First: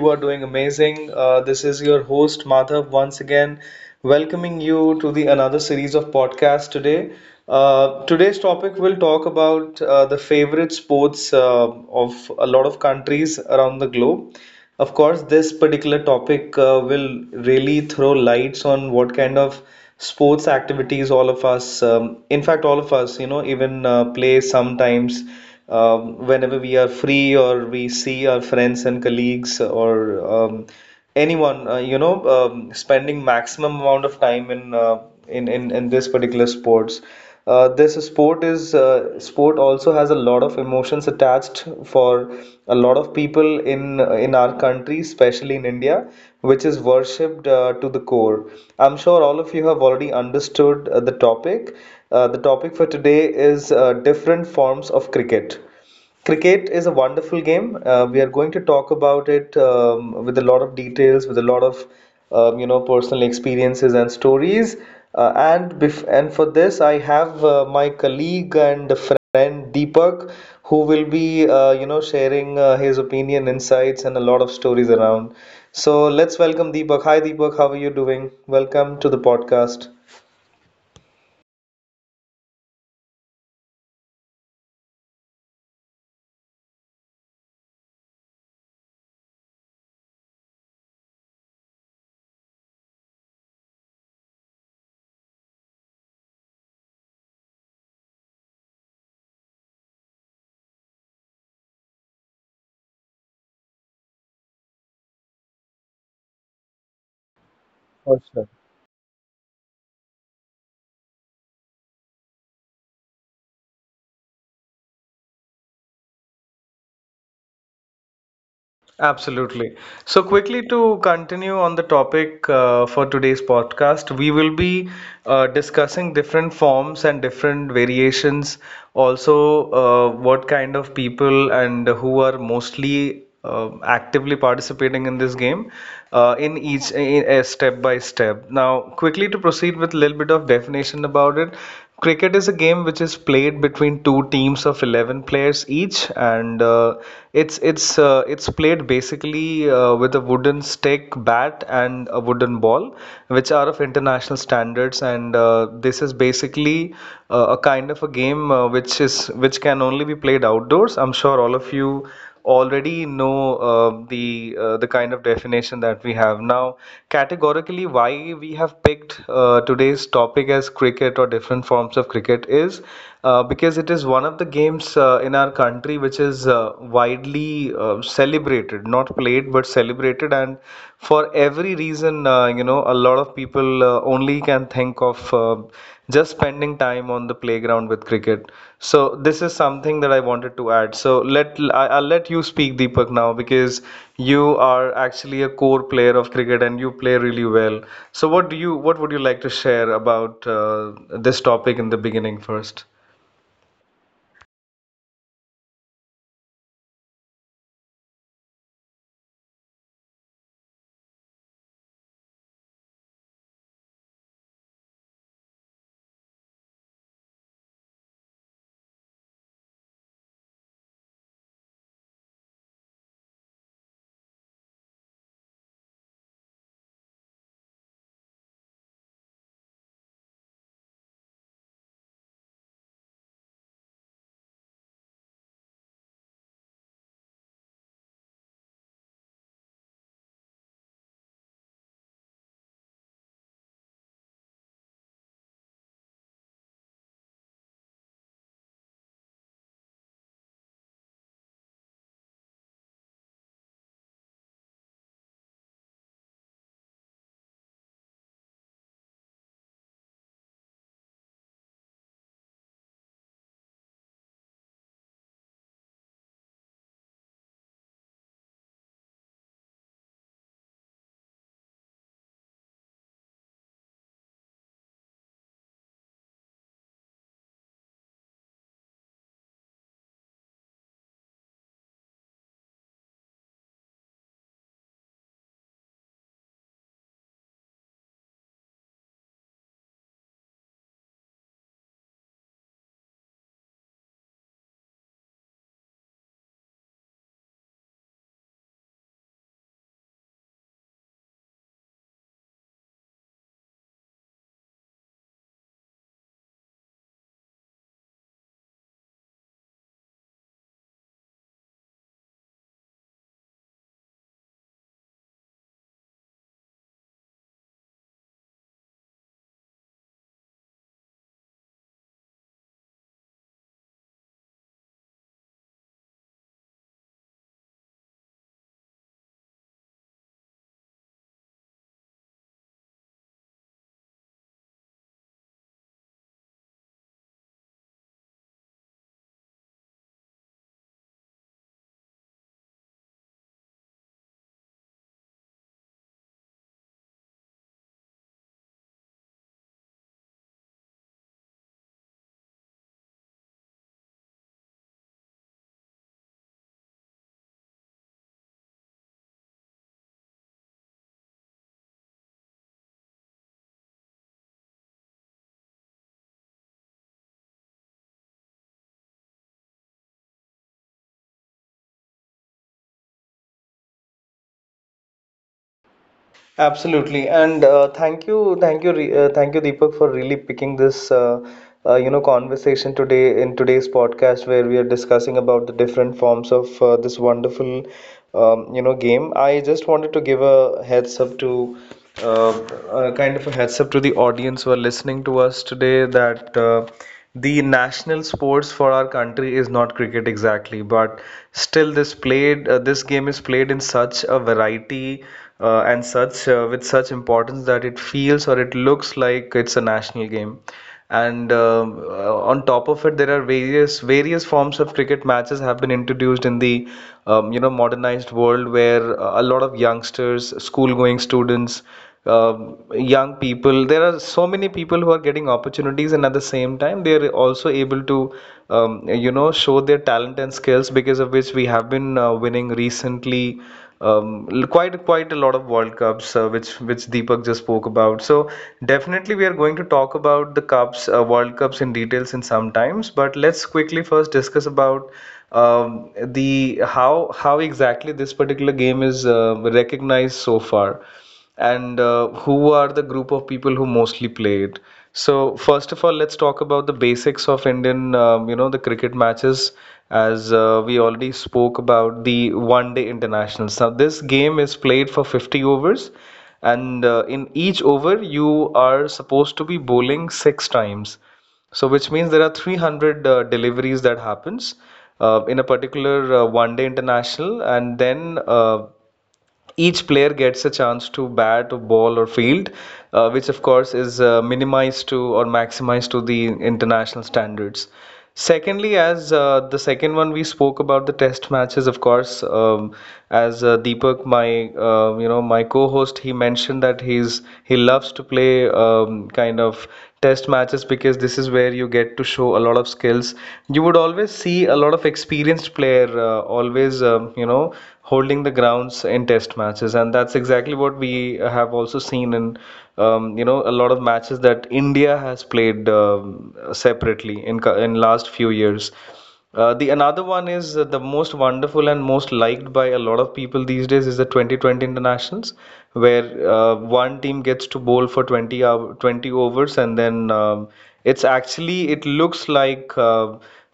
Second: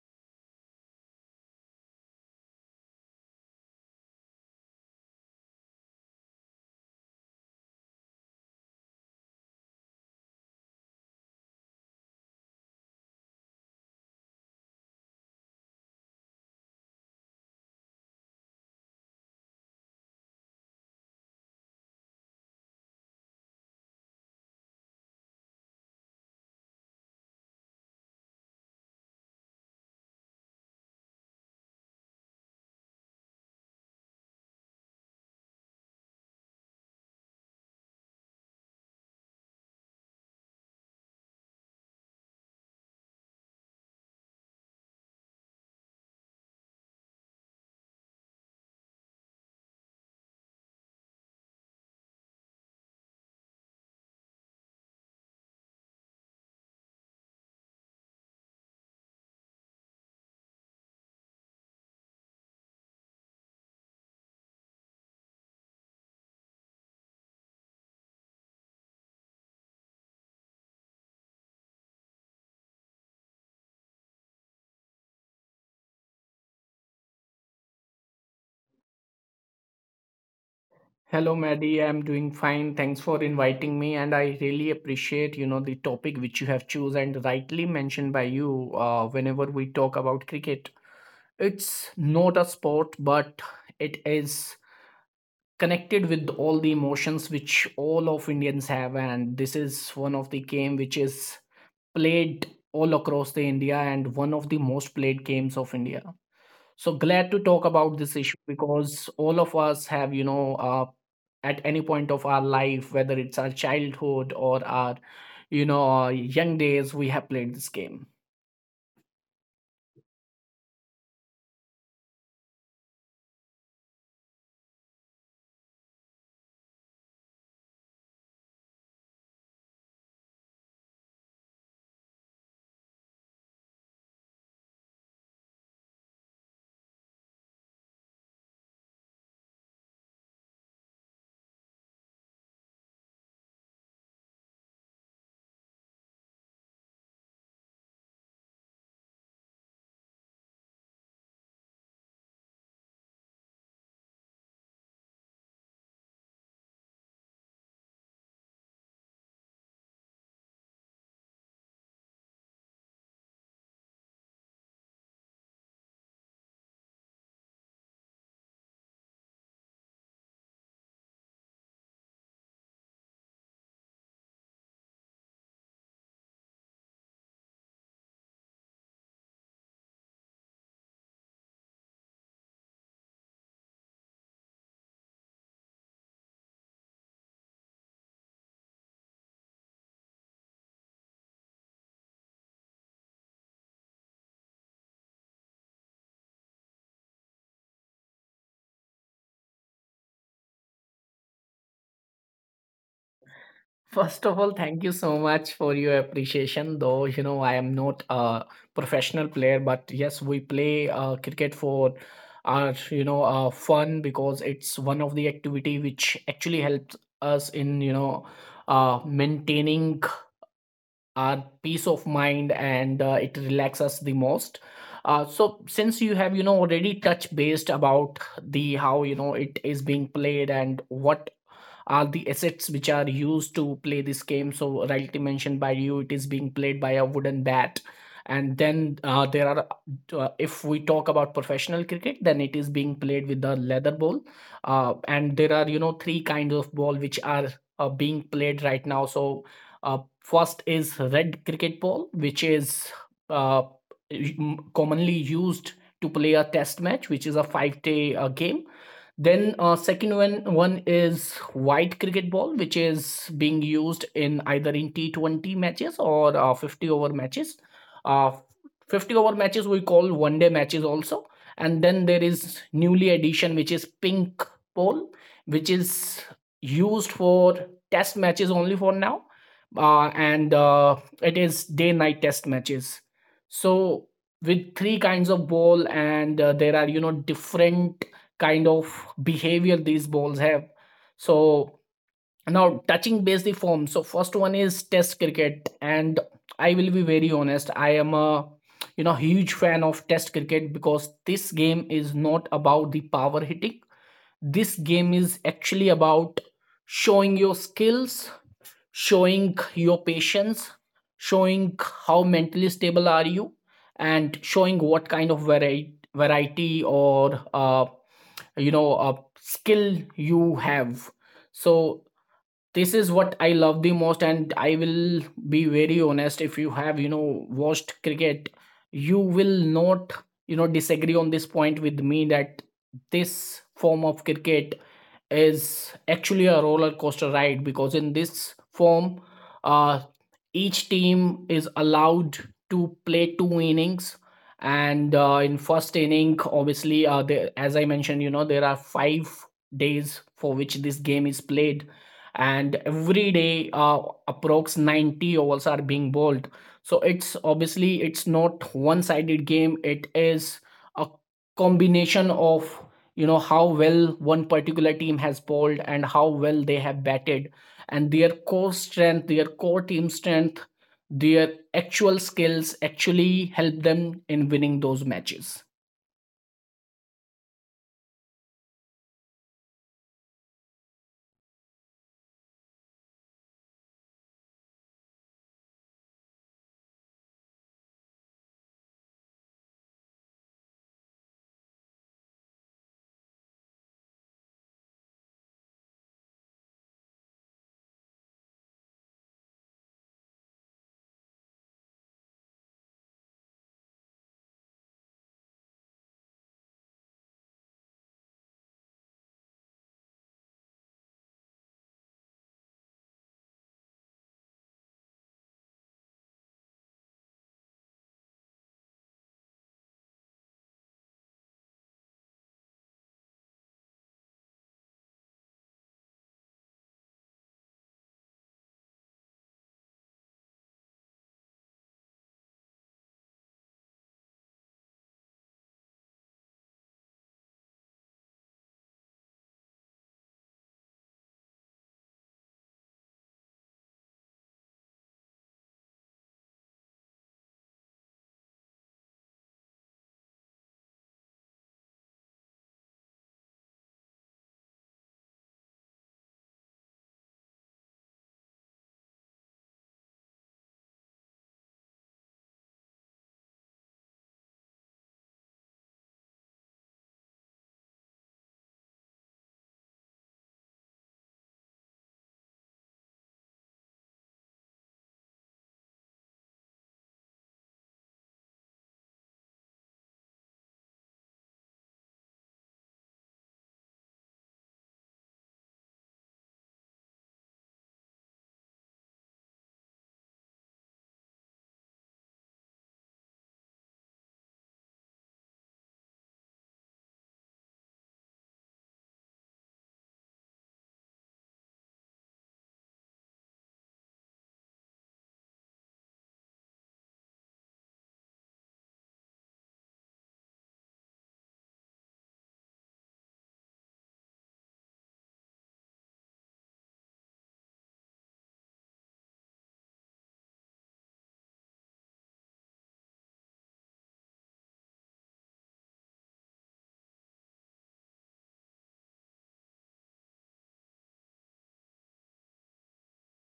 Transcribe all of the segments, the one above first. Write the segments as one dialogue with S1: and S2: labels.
S1: you are doing amazing. This is your host Madhav once again, welcoming you to the another series of podcasts today. Today's topic will talk about the favorite sports of a lot of countries around the globe. Of course, this particular topic will really throw lights on what kind of sports activities all of us, in fact, all of us, you know, even play sometimes whenever we are free or we see our friends and colleagues or um, anyone, you know, spending maximum amount of time in in this particular sports. This sport is sport also has a lot of emotions attached for a lot of people in our country, especially in India, which is worshipped to the core. I'm sure all of you have already understood the topic. The topic for today is different forms of cricket. Cricket is a wonderful game. We are going to talk about it with a lot of details, with a lot of you know personal experiences and stories. And for this, I have my colleague and friend Deepak, who will be you know sharing his opinion, insights, and a lot of stories around. So let's welcome Deepak. Hi Deepak, how are you doing? Welcome to the podcast.
S2: Hello, Maddie. I'm doing fine. Thanks for inviting me, and I really appreciate the topic which you have chosen and rightly mentioned by you. Whenever we talk about cricket, it's not a sport, but it is connected with all the emotions which all of Indians have, and this is one of the game which is played all across the India and one of the most played games of India. So glad to talk about
S1: Oh,
S2: this issue
S1: sure.
S2: because all of us have, at any point of our life, whether it's our childhood or our young days, we have played this game.
S1: Absolutely. So, quickly to continue on the topic for today's podcast, we will be discussing different forms and different variations. Also, what kind of people and who are mostly actively participating in this game in each, in, step by step. Now, quickly to proceed with a little bit of definition about it. Cricket is a game which is played between two teams of 11 players each, and it's played basically with a wooden stick bat and a wooden ball which are of international standards, and this is basically a kind of a game which is which can only be played outdoors. I'm sure all of you already know the kind of definition that we have now. Categorically, why we have picked today's topic as cricket or different forms of cricket is because it is one of the games in our country which is widely celebrated, not played but celebrated, and for every reason, you know, a lot of people only can think of. Just spending time on the playground with cricket. So this is something that I wanted to add. I'll let you speak, Deepak, now because you are actually a core player of cricket and you play really well. So what would you like to share about this topic in the beginning first?
S2: First of all, thank you so much for your appreciation. Though, I am not a professional player, but yes, we play cricket for our fun because it's one of the activity which actually helps us in, maintaining our peace of mind, and it relaxes us the most. So since you have already touched based about the how it is being played and what are the assets which are used to play this game. So, rightly mentioned by you, it is being played by a wooden bat. And then if we talk about professional cricket, then it is being played with the leather ball. And there are, three kinds of ball which are being played right now. So, first is red cricket ball, which is uh, commonly used to play a test match, which is a 5-day game. Then second one is white cricket ball, which is being used in either in T20 matches or 50 over matches. Uh, 50 over matches we call one day matches also, and then there is newly addition which is pink ball, which is used for test matches only for now, and it is day night test matches. So with three kinds of ball, and there are different kind of behavior these balls have. So now touching base the form. So first one is test cricket, and I will be very honest. I am a huge fan of test cricket because this game is not about the power hitting. This game is actually about showing your skills, showing your patience, showing how mentally stable are you, and showing what kind of variety or a skill you have. So this is what I love the most, and I will be very honest. If you have watched cricket, you will not disagree on this point with me that this form of cricket is actually a roller coaster ride, because in this form uh each team is allowed to play two innings. And in first inning obviously, as I mentioned, there are 5 days for which this game is played, and every day approx 90 overs are being bowled. So it's obviously, it's not one sided game. It is a combination of how well one particular team has bowled and how well they have batted, and their core strength, their core team strength, their actual skills actually help them in winning those matches.
S1: Absolutely, and thank you, Deepak, for really picking this, you know, conversation today in today's podcast, where we are discussing about the different forms of this wonderful you know game. I just wanted to give a heads up to uh, a kind of a heads up to the audience who are listening to us today that the national sports for our country is not cricket exactly, but still this game is played in such a variety and such with such importance that it feels, or it looks like it's a national game, and on top of it there are various forms of cricket matches have been introduced in the you know modernized world, where a lot of youngsters, school going students, young people, there are so many people who are getting opportunities, and at the same time they are also able to you know show their talent and skills, because of which we have been winning recently quite a lot of World Cups, which Deepak just spoke about. So definitely we are going to talk about the cups, World Cups in details in some times. But let's quickly first discuss about the how exactly this particular game is recognized so far and who are the group of people who mostly play it. So first of all, let's talk about the basics of Indian, you know, the cricket matches. As we already spoke about the one-day internationals. Now this game is played for 50 overs, and in each over you are supposed to be bowling six times. So, which means there are 300 deliveries that happens in a particular one-day international, and then each player gets a chance to bat, ball, or field, which of course is minimized to or maximized to the international standards. Secondly, as the second one we spoke about the test matches, of course, as Deepak, my you know my co-host, he mentioned that he loves to play kind of test matches, because this is where you get to show a lot of skills. You would always see a lot of experienced player always you know holding the grounds in test matches, and that's exactly what we have also seen in you know a lot of matches that India has played separately in last few years. The another one is the most wonderful and most liked by a lot of people these days, is the 2020 internationals, where one team gets to bowl for 20 overs and then it's actually it looks like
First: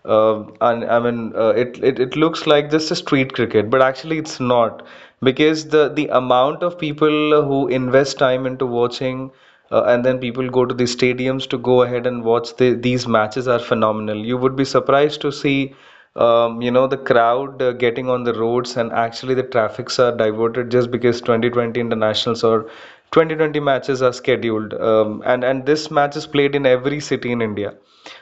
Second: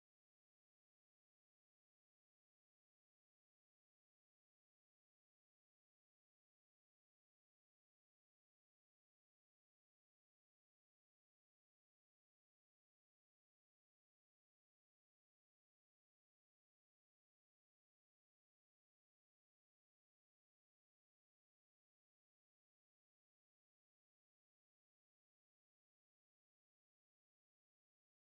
S1: and I mean, it, it it looks like just a street cricket, but actually it's not, because the amount of people who invest time into watching, and then people go to the stadiums to go ahead and these matches are phenomenal. You would be surprised to see, you know, the crowd getting on the roads, and actually the traffics are diverted just because 2020 internationals or 2020 matches are scheduled, and this match is played in every city in India.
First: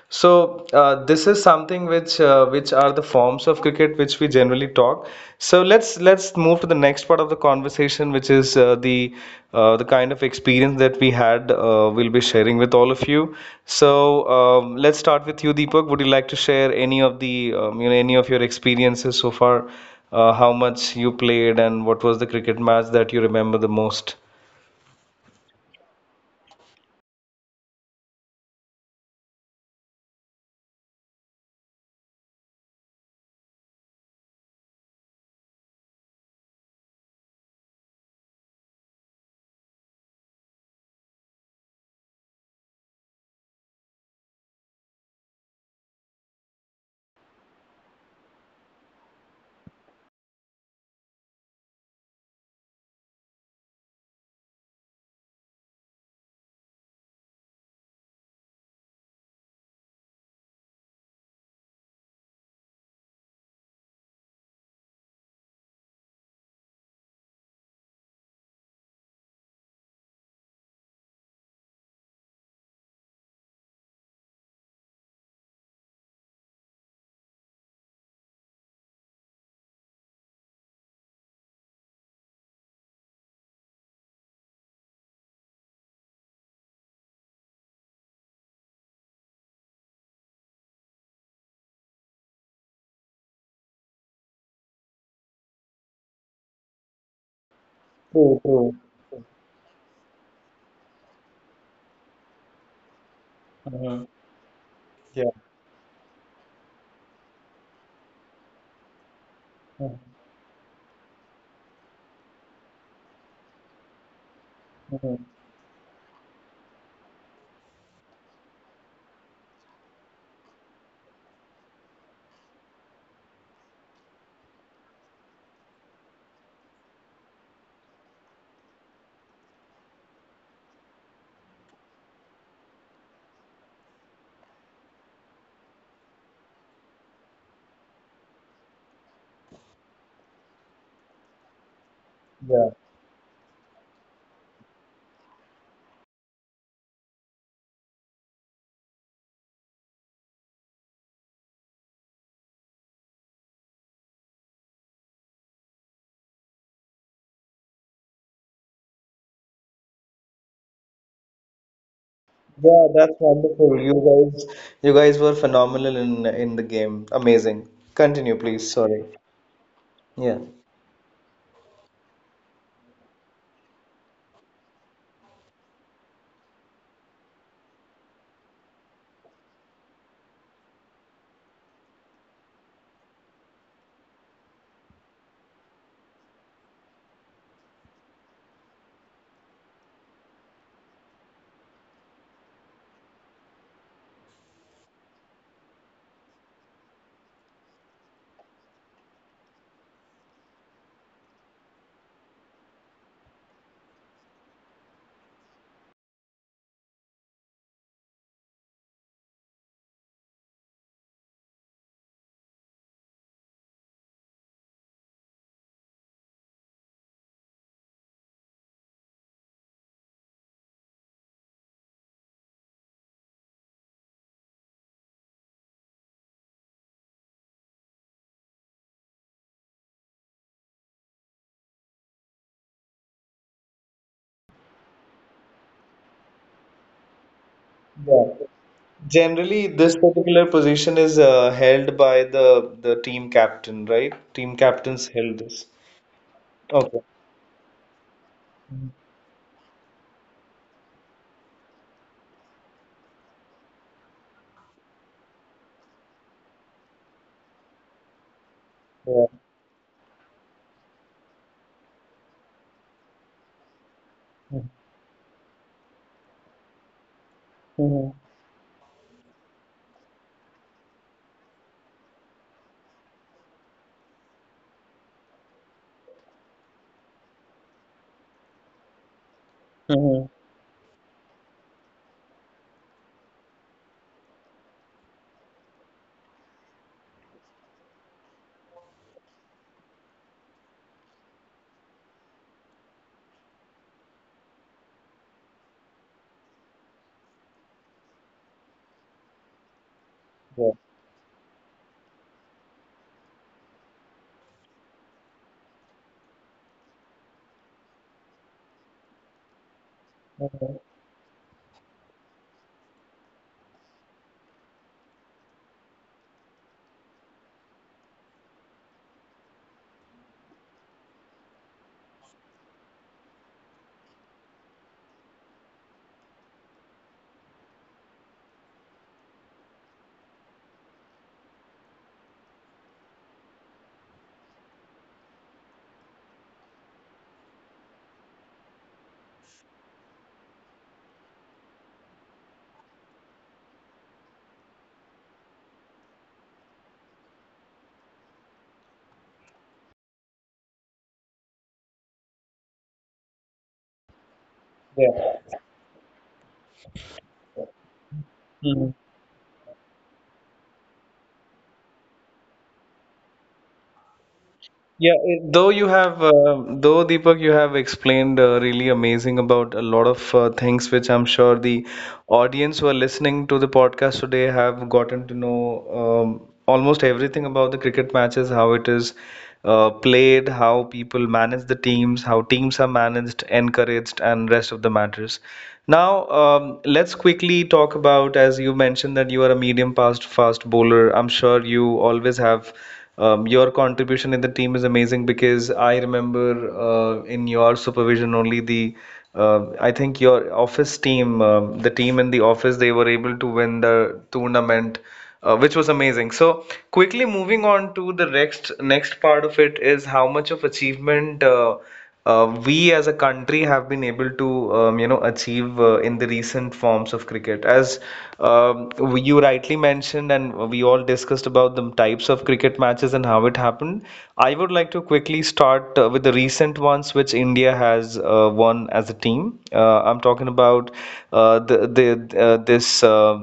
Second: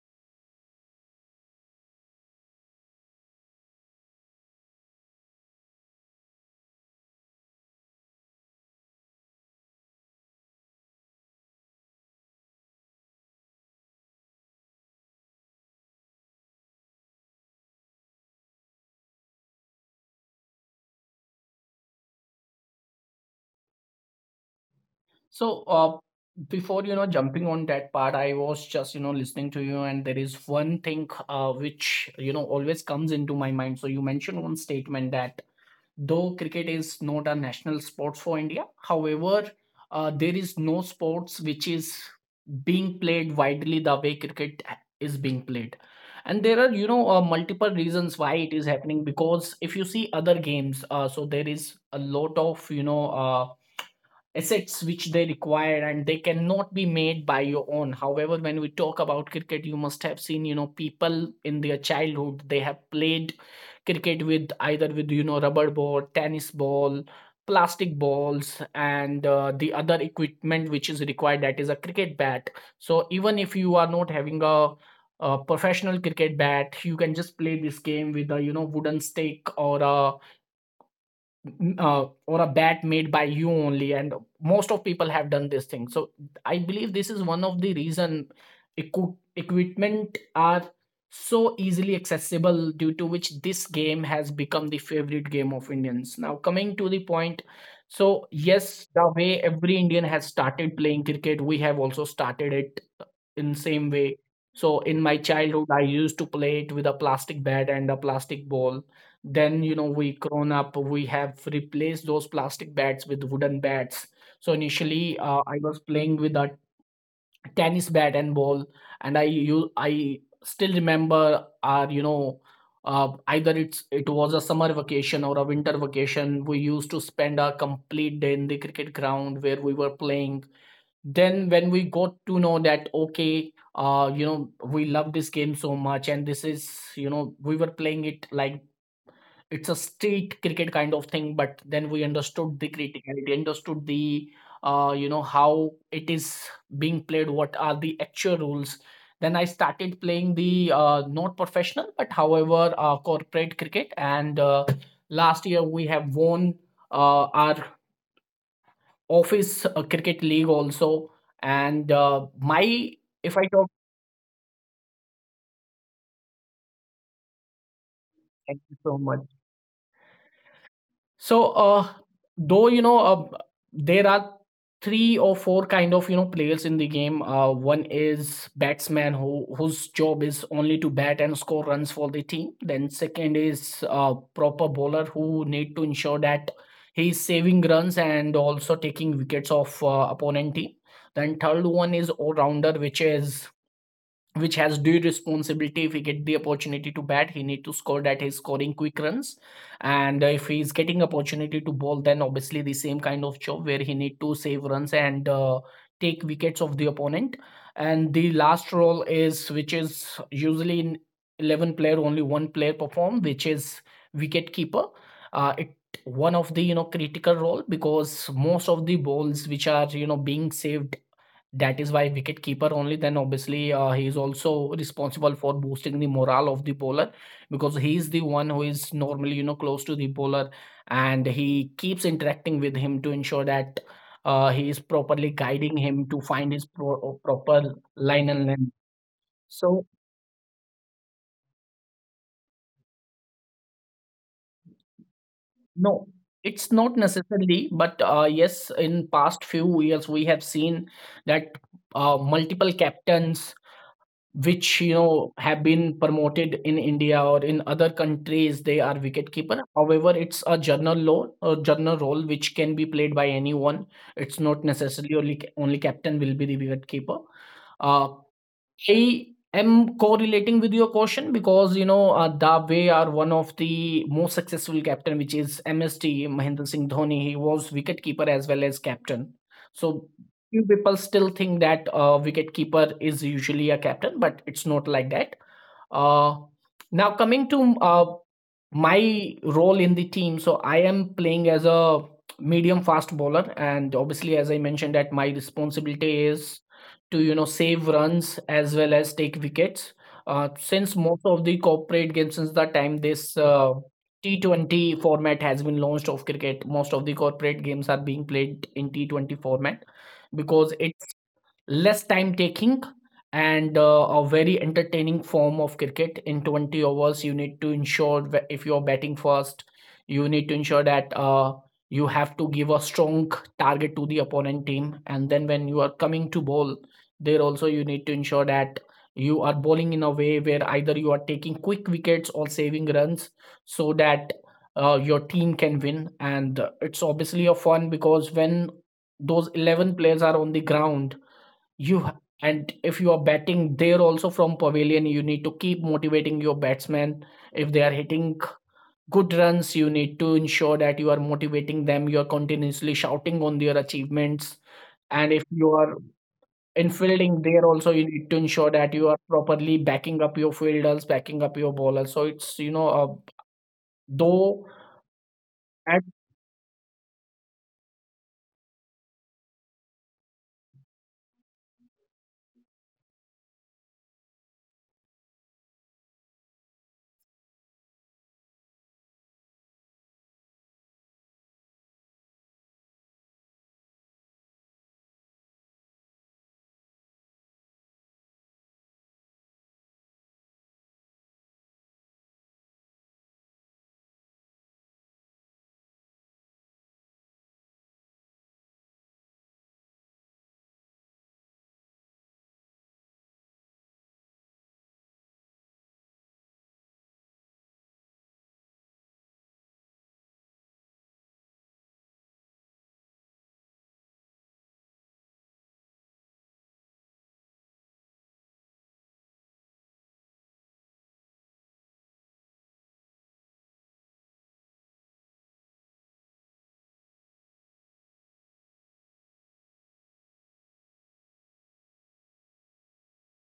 S1: So this is something which are the forms of cricket which we generally talk. So let's move to the next part of the conversation, which is the kind of experience that we had. We'll be sharing with all of you. So let's start with you, Deepak. Would you like to share any of the you know any of your experiences so far? How much you played and what was the cricket match that you remember the most?
S2: So, before jumping on that part, I was just listening to you, and there is one thing which always comes into my mind. So you mentioned one statement that though cricket is not a national sport for India, however, there is no sports which is being played widely the way cricket is being played. And there are, multiple reasons why it is happening, because if you see other games, so there is a lot of, assets which they require, and they cannot be made by your own. However, when we talk about cricket, you must have seen, people in their childhood, they have played cricket with either with rubber ball, tennis ball, plastic balls. And the other equipment which is required, that is a cricket bat. So even if you are not having a professional cricket bat, you can just play this game with a wooden stick or a bat made by you only, and most of people have done this thing. So I believe this is one of the reason, equipment are so easily accessible, due to which this game has become the favorite game of Indians. Now coming to the point,
S1: True,
S2: so
S1: true.
S2: yes, the way every Indian has started playing cricket, we have also started it in
S1: Hmm.
S2: same way. So in my childhood, I used to play it with a plastic bat and a plastic ball. Then, you know, we grown up, we have replaced those plastic bats with wooden bats. So initially, I was playing with a tennis bat and ball, and I still remember our, either it was a summer vacation or a winter vacation. We used to spend a complete day in the cricket ground where we were playing. Then when we got to know that okay, we love this game so much, and this is, we were playing it like it's a street cricket kind of thing, but then we
S1: Yeah.
S2: understood the criticality, understood the how it is being played, what are the actual rules. Then I started playing the not professional, but however corporate cricket, and last year we have won our office cricket league also. And
S1: Yeah,
S2: my,
S1: that's
S2: if I
S1: wonderful.
S2: talk
S1: You guys were phenomenal in the game. Amazing. Continue, please.
S2: thank you
S1: Sorry.
S2: so much.
S1: Yeah.
S2: So though, there are three or four kind of players in the game. One is batsman, whose job is only to bat and score runs for the team. Then second is proper bowler, who need to ensure that he is saving runs and also taking wickets of opponent team. Then third one is all rounder, which has due responsibility. If he get the opportunity to bat, he need to score that he's scoring quick runs. And if he's getting opportunity to bowl, then obviously the same kind of job, where he need to save runs and take wickets of the opponent. And the last role is, which is usually in 11 player only one player perform, which is wicket keeper. It one of the critical role, because most of the balls which are being saved, that is why wicket keeper only. Then obviously he is also responsible for boosting the morale of the bowler, because he is the one who is normally close to the bowler, and he keeps interacting with him to ensure that he is properly guiding him to find his proper
S1: Yeah.
S2: line and length.
S1: Generally,
S2: So
S1: this particular position is held by the team captain, right? Team captains held this.
S2: no, it's not
S1: Okay.
S2: necessarily, but yes,
S1: Mhm.
S2: in past few years we have seen that multiple captains which have been promoted in India or in other countries, they are
S1: Yeah.
S2: wicketkeeper. However, it's a general law, a general role which can be played by anyone. It's not necessarily only captain will be the wicketkeeper. Uh,
S1: Mhm.
S2: I am correlating with your question because Dave are one of the most successful captain, which is MST Mahendra Singh Dhoni. He was wicketkeeper as well as captain.
S1: Mhm.
S2: So
S1: Mhm.
S2: few people still think that wicketkeeper is usually a captain, but it's not like that. Uh, Now coming to my role in the team, so I am playing as a medium fast bowler, and obviously, as I mentioned, that my responsibility is to save runs as well as take wickets.
S1: Yeah.
S2: Since most of the corporate games, since the time this T20 format has been launched of cricket, most of the corporate games are being played in T20 format because
S1: Mhm.
S2: it less time taking, and a very entertaining form of cricket. In 20 overs you need to ensure that if you're batting first, you need to ensure that you have to give a strong target to the opponent team. And then when you are coming to bowl, there also you need to ensure that you are bowling in a way where either you are taking quick wickets or saving runs, so that your team can win. And it's obviously a fun, because when those 11 players are on the ground, you ha- and if you are batting, there also from pavilion you need to keep motivating your batsmen. If they are hitting good runs, you need to ensure that you are motivating them, you are continuously shouting on their achievements.
S1: Yeah.
S2: And if you are in fielding, there also you need to ensure that
S1: Mm-hmm.
S2: you are properly backing up your fielders, backing up your bowlers, so it's, though
S1: Yeah, it- though you
S2: at
S1: have, uh, though Deepak, you have explained really amazing about a lot of things, which I'm sure the audience who are listening to the podcast today have gotten to know almost everything about the cricket matches, how it is played, how people manage the teams, how teams are managed, encouraged, and rest of the matters. Now, let's quickly talk about, as you mentioned, that you are a medium fast bowler. I'm sure you always have your contribution in the team is amazing because I remember in your supervision only the I think your office team, the team in the office, they were able to win the tournament, which was amazing. So quickly moving on to the next part of it is how much of achievement. We as a country have been able to you know achieve in the recent forms of cricket. As um, you rightly mentioned, and we all discussed about the types of cricket matches and how it happened, I would like to quickly start with the recent ones which India has won as a team. I'm talking about uh, the, the uh, this uh,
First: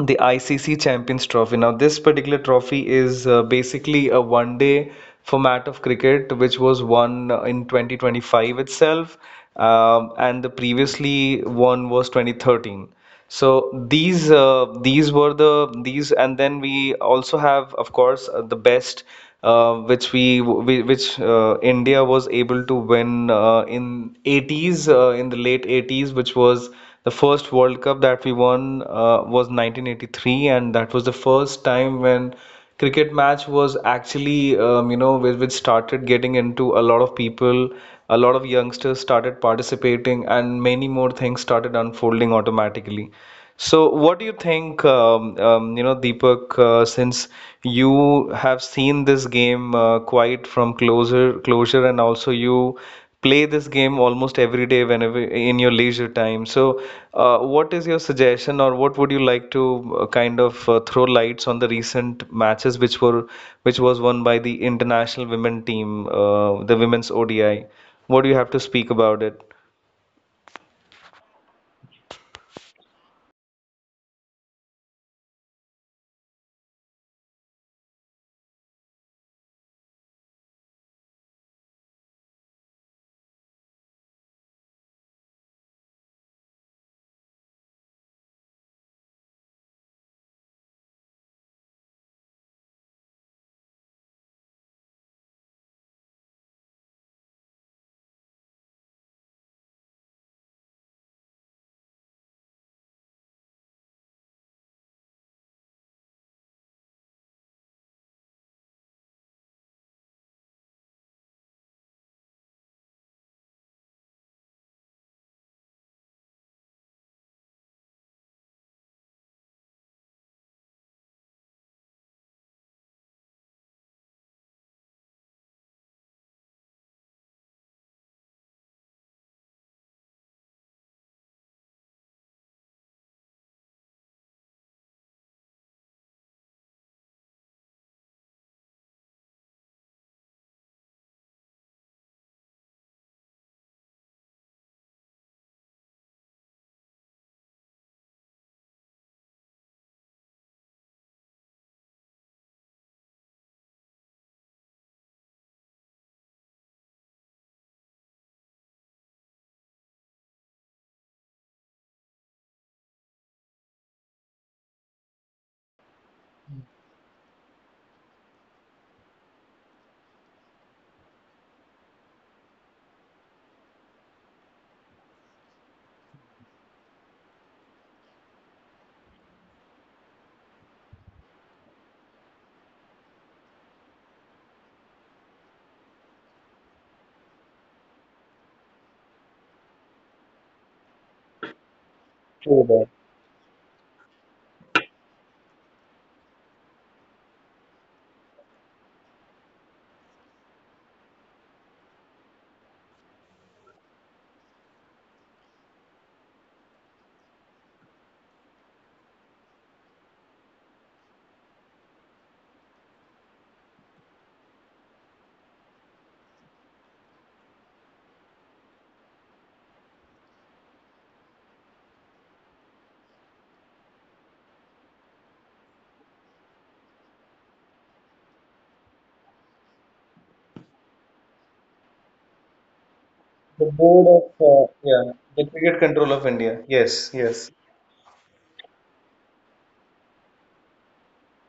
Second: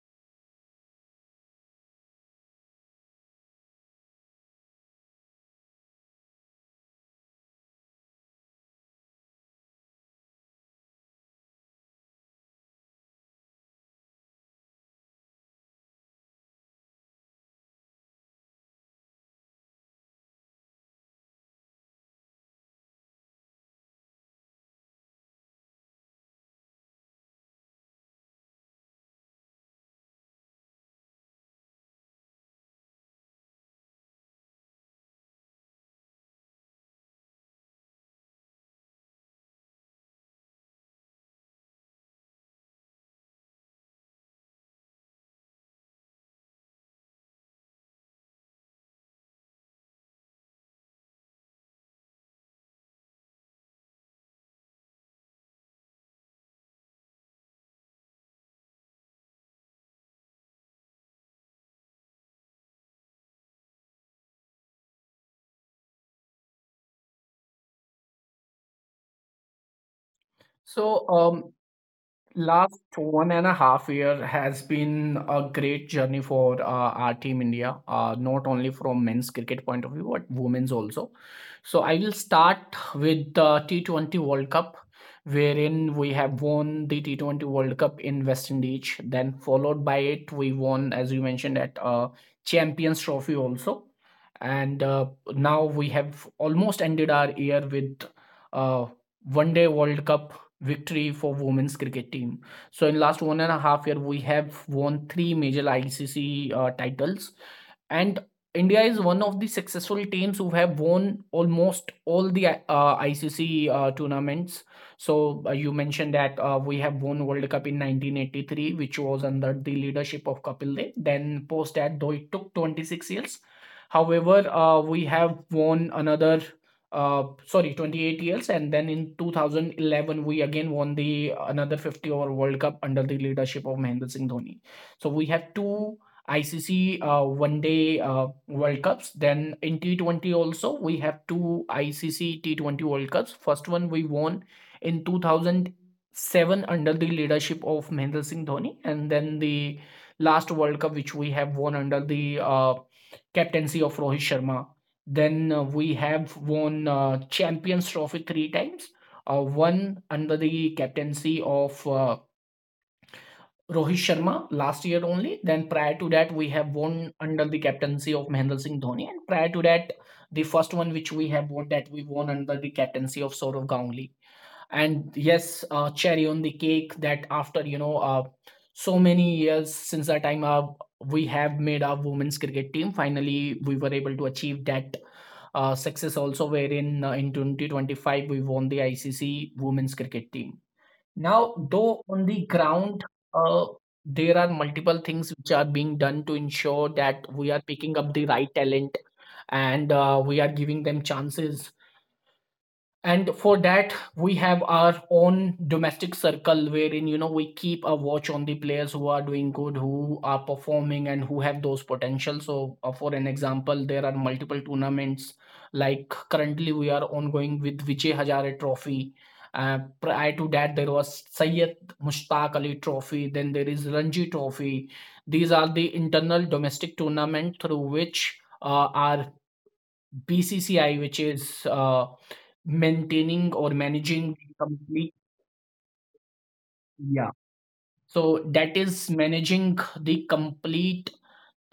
S1: the ICC Champions Trophy. Now, this particular trophy is basically a one day format of cricket which was won in 2025 itself, and the previously one was 2013. So these were the these and then we also have of course the best which we which India was able to win in '80s, in the late '80s, which was the first World Cup that we won. Was 1983, and that was the first time when cricket match was actually which started getting into a lot of people, a lot of youngsters started participating and many more things started unfolding automatically. So, what do you think, you know, Deepak, since you have seen this game quite from closer closure, and also you play this game almost every day whenever in your leisure time. So, what is your suggestion, or what would you like to throw lights on the recent matches which was won by the international women team, the women's ODI? What do you have to speak about it?
S2: so. Last 1.5 year has been a great journey for our team India, not only from men's cricket point of view, but women's also. So I will start with the T20 World Cup, wherein we have won the T20 World Cup in West Indies. Then followed by it, we won, as you mentioned, at Champions Trophy also. And now we have almost ended our year with uh, One Day World Cup victory for women's cricket team. So in last 1.5 year, we have won three major ICC titles, and India is one of the successful teams who have won almost all the ICC tournaments. So you mentioned that we have won World Cup in 1983, which was under the leadership of Kapil Dev. Then post that, though it took 26 years. However, we have won another sorry 28 years, and then in 2011 we again won the another 50 over World Cup under the leadership of Mahendra Singh Dhoni. So we have two ICC one day World Cups. Then in T20 also we have two ICC T20 World Cups. First one we won in 2007 under the leadership of Mahendra Singh Dhoni, and then the last World Cup which we have won under the captaincy of Rohit Sharma. Then we have won Champions Trophy three times. One under the captaincy of Rohit Sharma last year only. Then prior to that, we have won under the captaincy of Mahendra Singh Dhoni. And prior to that, the first one which we have won, that we won under the captaincy of Saurav Ganguly. And yes, cherry on the cake that after so many years, since the time we have made our women's cricket team, finally we were able to achieve that success also, wherein in 2025 we won the ICC women's cricket team. Now, though on the ground uh, there are multiple things which are being done to ensure that we are picking up the right talent, and we are giving them chances. And for that we have our own domestic circle, wherein we keep a watch on the players who are doing good, who are performing and who have those potential. So for an example, there are multiple tournaments, like currently we are ongoing with Vijay Hazare Trophy. Prior to that there was Syed Mushtaq Ali Trophy. Then there is Ranji Trophy. These are the internal domestic tournament through which our BCCI, which is maintaining or
S1: The board
S2: managing
S1: of
S2: the complete,
S1: yeah, the cricket control of India. Yes,
S2: yeah.
S1: yes,
S2: So that is managing the complete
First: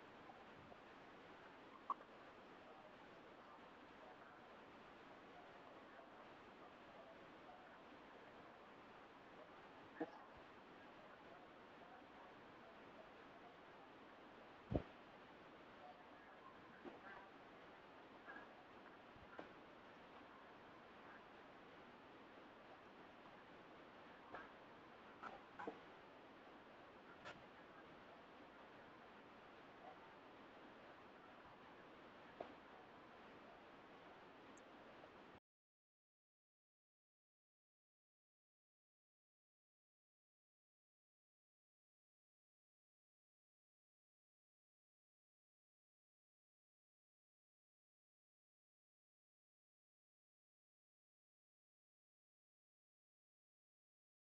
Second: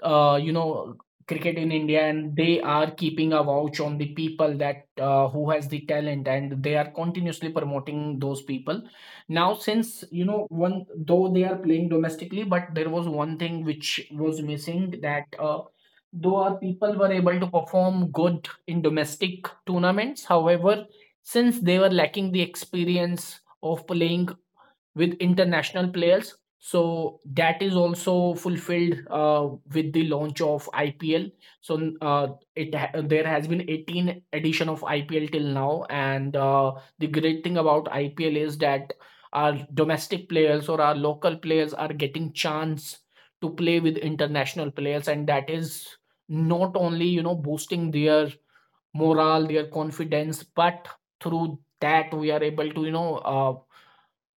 S2: uh, you know cricket in India, and they are keeping a watch on the people that who has the talent, and they are continuously promoting those people. Now, since one, though they are playing domestically, but there was one thing which was missing, that. Though our people were able to perform good in domestic tournaments, however, since they were lacking the experience of playing with international players. So that is also fulfilled with the launch of IPL. So there has been 18 edition of IPL till now, and the great thing about IPL is that our domestic players or our local players are getting chance to play with international players, and that is not only boosting their morale, their confidence, but through that we are able to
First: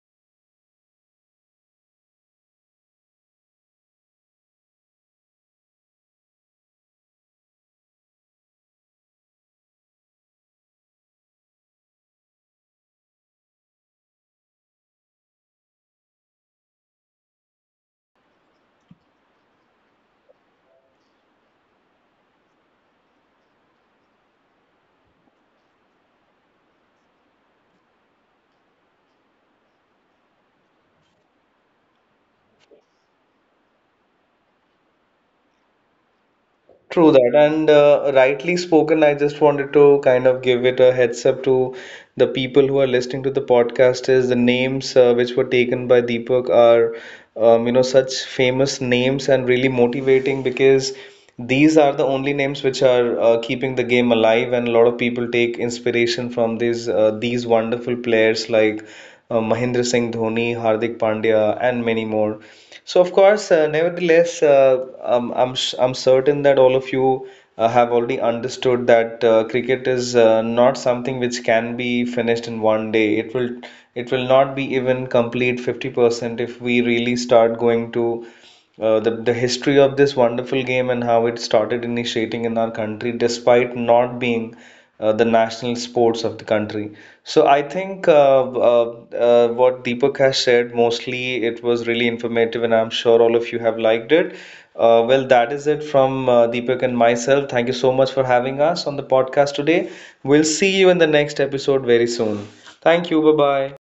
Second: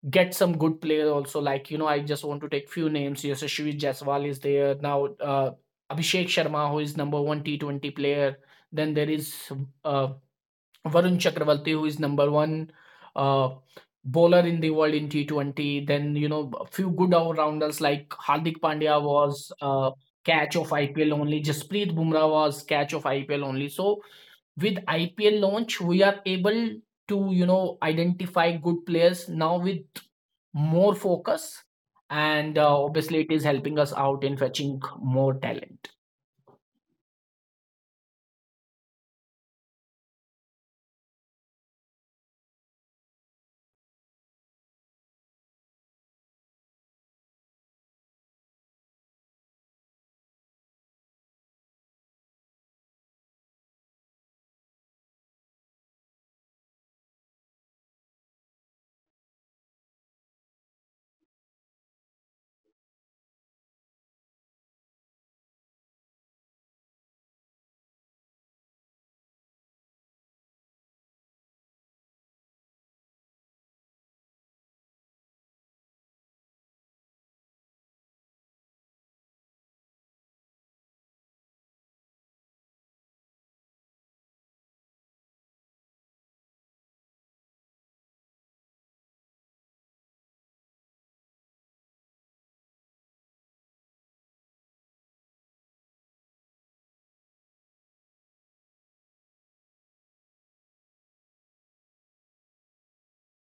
S2: get some good player also. Like I just want to take few names. Yashasvi Jaiswal is there now. Abhishek Sharma, who is number one T 20 player. Then there is uh, Varun Chakravarti, who is number one uh, bowler in the world in T 20. Then a few good all rounders like Hardik Pandya was catch of IPL only. Jasprit Bumrah was catch of IPL only. So with IPL launch, we are able to identify good players now with more focus. And obviously, it is helping us out in fetching more talent.
S1: true that. And rightly spoken, I just wanted to kind of give it a heads up to the people who are listening to the podcast. Is the names which were taken by Deepak are you know such famous names and really motivating, because these are the only names which are keeping the game alive, and a lot of people take inspiration from these wonderful players like Mahendra Singh Dhoni, Hardik Pandya, and many more. So, of course, I'm certain that all of you have already understood that cricket is not something which can be finished in one day. It will not be even complete 50% if we really start going to the history of this wonderful game and how it started initiating in our country, despite not being the national sports of the country. So I think what Deepak has shared mostly it was really informative, and I'm sure all of you have liked it. Well, that is it from Deepak and myself. Thank you so much for having us on the podcast today. We'll see you in the next episode very soon. Thank you. Bye bye.